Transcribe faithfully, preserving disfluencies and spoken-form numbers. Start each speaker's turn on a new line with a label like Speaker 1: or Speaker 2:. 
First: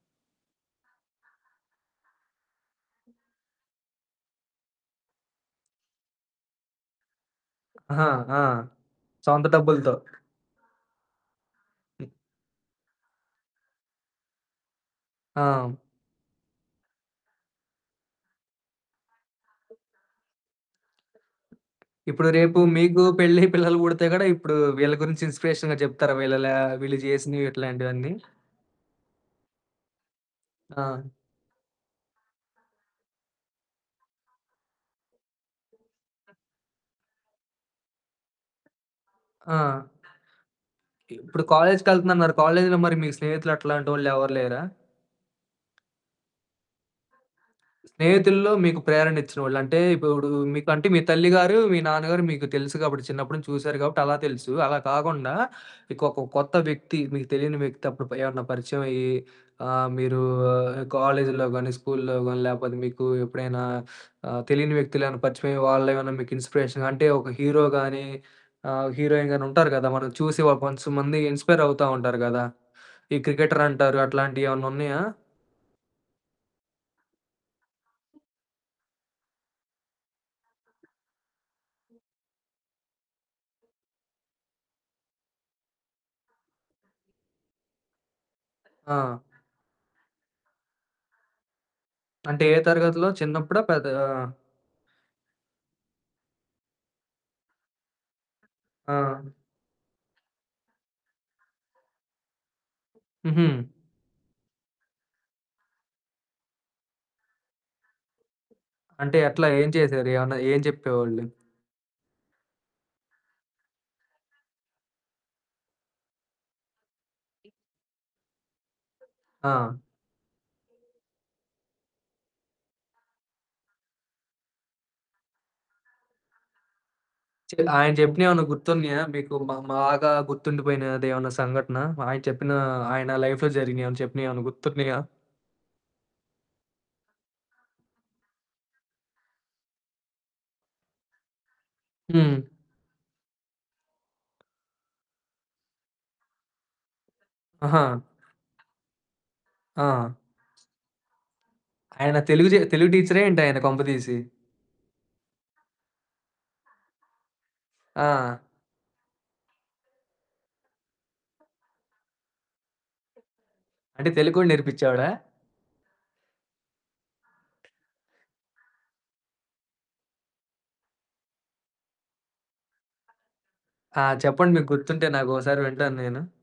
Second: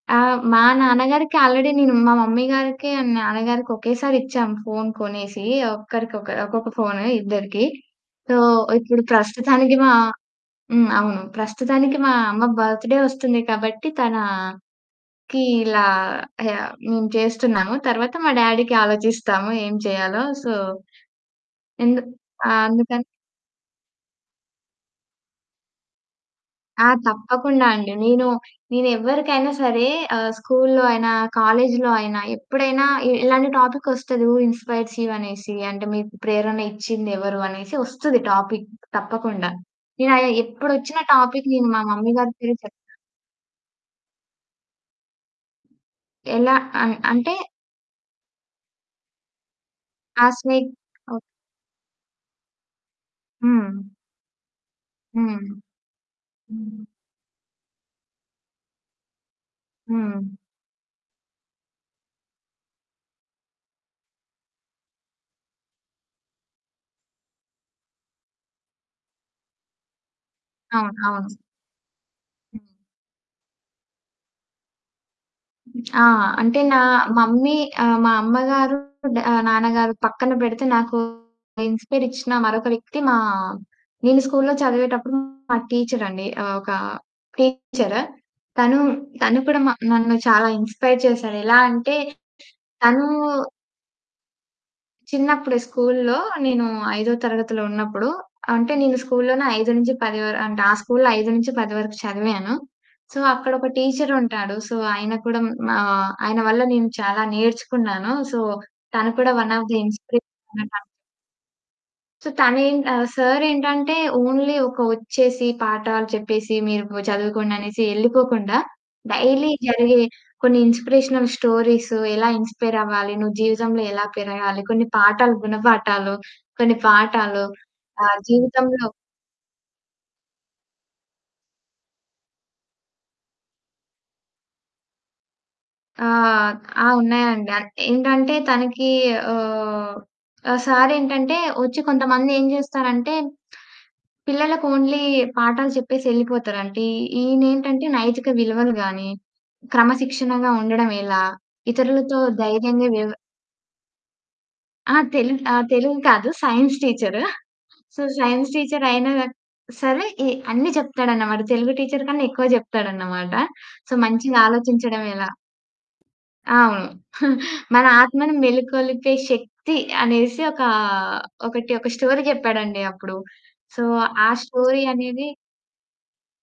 Speaker 1: ఆ! మా నాన్నగారికి ఆల్రెడీ నేను మా మమ్మీ గారికి అండ్ నాన్నగారికి ఒకేసారిచ్చాం ఫోన్ కొనేసి ఒక్కరికొక ఒక్కొక్క ఫోను ఇద్దరికీ.
Speaker 2: ఆహా!
Speaker 1: సో,
Speaker 2: ఆ!
Speaker 1: ఇప్పుడు
Speaker 2: సొంత
Speaker 1: ప్రస్తుతానికి మా
Speaker 2: డబ్బులుతో.
Speaker 1: హ్మ్. అవును. ప్రస్తుతానికి
Speaker 2: హ్మ్.
Speaker 1: మా అమ్మ బర్త్‌డే వస్తుంది కాబట్టి, తనకీ
Speaker 2: హ్మ్.
Speaker 1: ఇలా మేము చేస్తున్నాము, తర్వాత మా డ్యాడీ‌కి ఆలోచిస్తాము ఏం చెయ్యాలో. సో, ఎందుక్
Speaker 2: ఇప్పుడు రేపు
Speaker 1: ఆహ్,
Speaker 2: మీకూ
Speaker 1: అందుకన్
Speaker 2: పెళ్ళై పిల్లలు పుడితే గూడా ఇప్పుడూ వీళ్ళ గురించి ఇన్‌స్పిరేషన్‌గా జెప్తారా వీళ్ళెలా,
Speaker 1: ఆ!
Speaker 2: వీళ్ళు జేసినివి
Speaker 1: తప్పకుండా అండి.
Speaker 2: ఇట్లాంటివన్నీ?
Speaker 1: నేను, నేనెవ్వరికైనా ఆహ్, సరే స్కూల్‌లో
Speaker 2: ఆ!
Speaker 1: అయినా, కాలేజ్‌లో అయినా, ఎప్పుడైనా ఇ ఇలాంటి టాపిక్కొస్తది హూ ఇన్‌స్పైర్స్ యూ అనేసి. అంటే, మీకు ప్రేరణ ఇచ్చింది ఎవరు? అనేసి ఒస్తది. టాపిక్ తప్పకుండా.
Speaker 2: ఆ! సాధనకి
Speaker 1: నేనయా ఎప్పుడొచ్చినా
Speaker 2: ఇప్పుడు
Speaker 1: టాపిక్, నేను మా మమ్మీ
Speaker 2: కాలేజ్‌కెళ్తనన్నారు,
Speaker 1: గారి పేరే
Speaker 2: కాలేజ్‌లో
Speaker 1: చెప్తా.
Speaker 2: మరి మీకు స్నేహితులు అట్లాంటోళ్ళెవరు లేరా?
Speaker 1: ఎలా అ అంటే
Speaker 2: స్నేహితుల్లో మీకు ప్రేరణిచ్చినవోళ్ళు అంటే,
Speaker 1: ఆ!
Speaker 2: ఇపుడు
Speaker 1: స్నేక్
Speaker 2: మీకు అంటే, మీ
Speaker 1: ఓహ్!
Speaker 2: తల్లి గారు, మీ నాన్న గారు మీకు తెలుసు గాబట్టి, చిన్నప్పుడు నుంచి చూసారు
Speaker 1: హ్మ్.
Speaker 2: గాబట్టి అలా తెలుసు. అలా కాకుండా
Speaker 1: హ్మ్.
Speaker 2: ఇకొక కొత్త
Speaker 1: హ్మ్.
Speaker 2: వ్యక్తి మీకు తెలీని వ్యక్తి అప్పుడు ప ఎవరన్నా పరిచయమయ్యీ, ఆహ్, మీరూ
Speaker 1: హ్మ్.
Speaker 2: కాలేజ్‌లో గానీ, స్కూల్లో గానీ, లేపోతే మీకు ఎప్పుడైనా ఆహ్, తెలియని వ్యక్తులేవన్నా పరిచయమయ్యి, వాళ్ళేవన్నా మీకు ఇన్‌స్పిరేషన్‌గా అంటే, ఒక హీరో గానీ, హీరోయిన్‌ గానీ ఉంటారు గదా మనం చూసి ఒక వన్స్
Speaker 1: అవును.
Speaker 2: మంది
Speaker 1: అవును.
Speaker 2: ఇన్‌స్పైరవుతా ఉంటారు గదా! ఈ క్రికెటరటారు, అట్లాంటియేవన్నున్నయా?
Speaker 1: ఆ! అంటే, నా మమ్మీ ఆహ్, మా అమ్మగారు, డ నాన్నగారు పక్కన బెడితే నాకు ఇన్‌స్పైరిచ్చిన మరొక వ్యక్తి మా నేను స్కూల్లో చదివేటప్పుడు మా టీచరండి. ఆహ్, ఒకా టీచర్. తనూ,
Speaker 2: ఆ!
Speaker 1: తను కూడా నన్ను చాలా ఇన్‌స్పైర్ చేశాడు. ఎలా అంటే,
Speaker 2: అంటే, ఏ తరగతిలో
Speaker 1: తనూ
Speaker 2: చిన్నప్పుడా, పెద్దా?
Speaker 1: చిన్నప్పుడే స్కూల్లో నేను ఐదో తరగతిలో ఉన్నప్పుడు, అంటే నేను
Speaker 2: ఆ!
Speaker 1: స్కూల్లోనే ఐదు నుంచి పది వర్ అంటే, ఆ స్కూల్‌లో ఐదు నుంచి పది వరకు చదివాను. సో,
Speaker 2: హుహు.
Speaker 1: అక్కడొక టీచరుంటాడు. సో, ఆయన కూడా హ్మ్. మా ఆయన వల్ల నేను చాలా నేర్చుకున్నాను. సో, తను
Speaker 2: అంటే,
Speaker 1: కూడా
Speaker 2: ఎట్లా,
Speaker 1: వన్ ఆఫ్
Speaker 2: ఏం
Speaker 1: ద
Speaker 2: చేశారు? ఏవన్నా ఏం
Speaker 1: ఇన్‌స్పిరేషనే నాకు.
Speaker 2: చెప్పేవోళ్ళు?
Speaker 1: సో, తనేంట్ ఆహ్, సారేంటంటే, ఓన్లీ ఒక ఒచ్చేసి, పాఠాలు చెప్పేసి, మీరూ చదువుకోండనేసీ యెళ్ళిపోకుండా, డైలీ
Speaker 2: ఆ!
Speaker 1: జరిగే కొన్ని ఇన్‌స్పిరేషనల్ స్టోరీసు, ఎలా ఇన్‌స్పైరవ్వాలి, నువ్వు జీవితంలో ఎలా పెరగాలి, కొన్ని పాఠాలు గుణపాఠాలు, కొన్ని పాఠాలు,
Speaker 2: చెప్ ఆయన
Speaker 1: ఆహ్,
Speaker 2: చెప్పినయేవన్నా
Speaker 1: జీవితంలో
Speaker 2: గుర్తున్నయా మీకు మా బాగా గుర్తుండిపోయినదేవన్నా సంఘటన? ఆయన చెప్పినా, ఆయన లైఫ్‌లో జరిగినియేవన్నా చెప్పినయేవన్నా గుర్తున్నయా?
Speaker 1: ఆ! ఆ! ఉన్నాయండి. అన్ ఏంటంటే, తనకీ ఆహ్, ఆ సారేంటంటే ఒచ్చి
Speaker 2: హ్మ్.
Speaker 1: కొంతమందేం జేస్తారంటే, పిల్లలకు ఓన్లీ పాఠాలు చెప్పేసెళ్ళిపోతారు. అంటే, ఈ ఈయనేంటంటే,
Speaker 2: ఆహా!
Speaker 1: నైతిక విలువలు గానీ,
Speaker 2: ఆ!
Speaker 1: క్రమశిక్షణగా ఉండడం ఎలా,
Speaker 2: ఆయన
Speaker 1: ఇతరులతో
Speaker 2: తెలుగు జే
Speaker 1: ధైర్యంగా
Speaker 2: తెలుగు
Speaker 1: వ్యవ
Speaker 2: టీచరా ఏంటాయన కొంపదీసి?
Speaker 1: ఆ! తెలు ఆహ్, తెలుగు కాదు, సైన్స్ టీచర్. సో,
Speaker 2: ఆ!
Speaker 1: సైన్స్ టీచరయినా సరే ఎ అన్ని చెప్తాడనమాట. తెలుగు టీచర్ కన్నా ఎక్కువ చెప్తాడనమాట. సో,
Speaker 2: అంటే, తెలుగు
Speaker 1: మంచిగా
Speaker 2: గూడా నేర్పిచ్చేవాడా?
Speaker 1: ఆలోచించడవెలా? అవును. మన ఆత్మను మేలుకొలిపే శక్తి అనేసి ఒకా ఒకటి ఒక స్టోరీ చెప్పాడండీ అప్పుడు. సో,
Speaker 2: ఆ!
Speaker 1: ఆ
Speaker 2: చెప్పండి మీకు
Speaker 1: స్టోరీ
Speaker 2: గుర్తుంటే
Speaker 1: అనేది
Speaker 2: నాకొకసారి వింటాను నేను.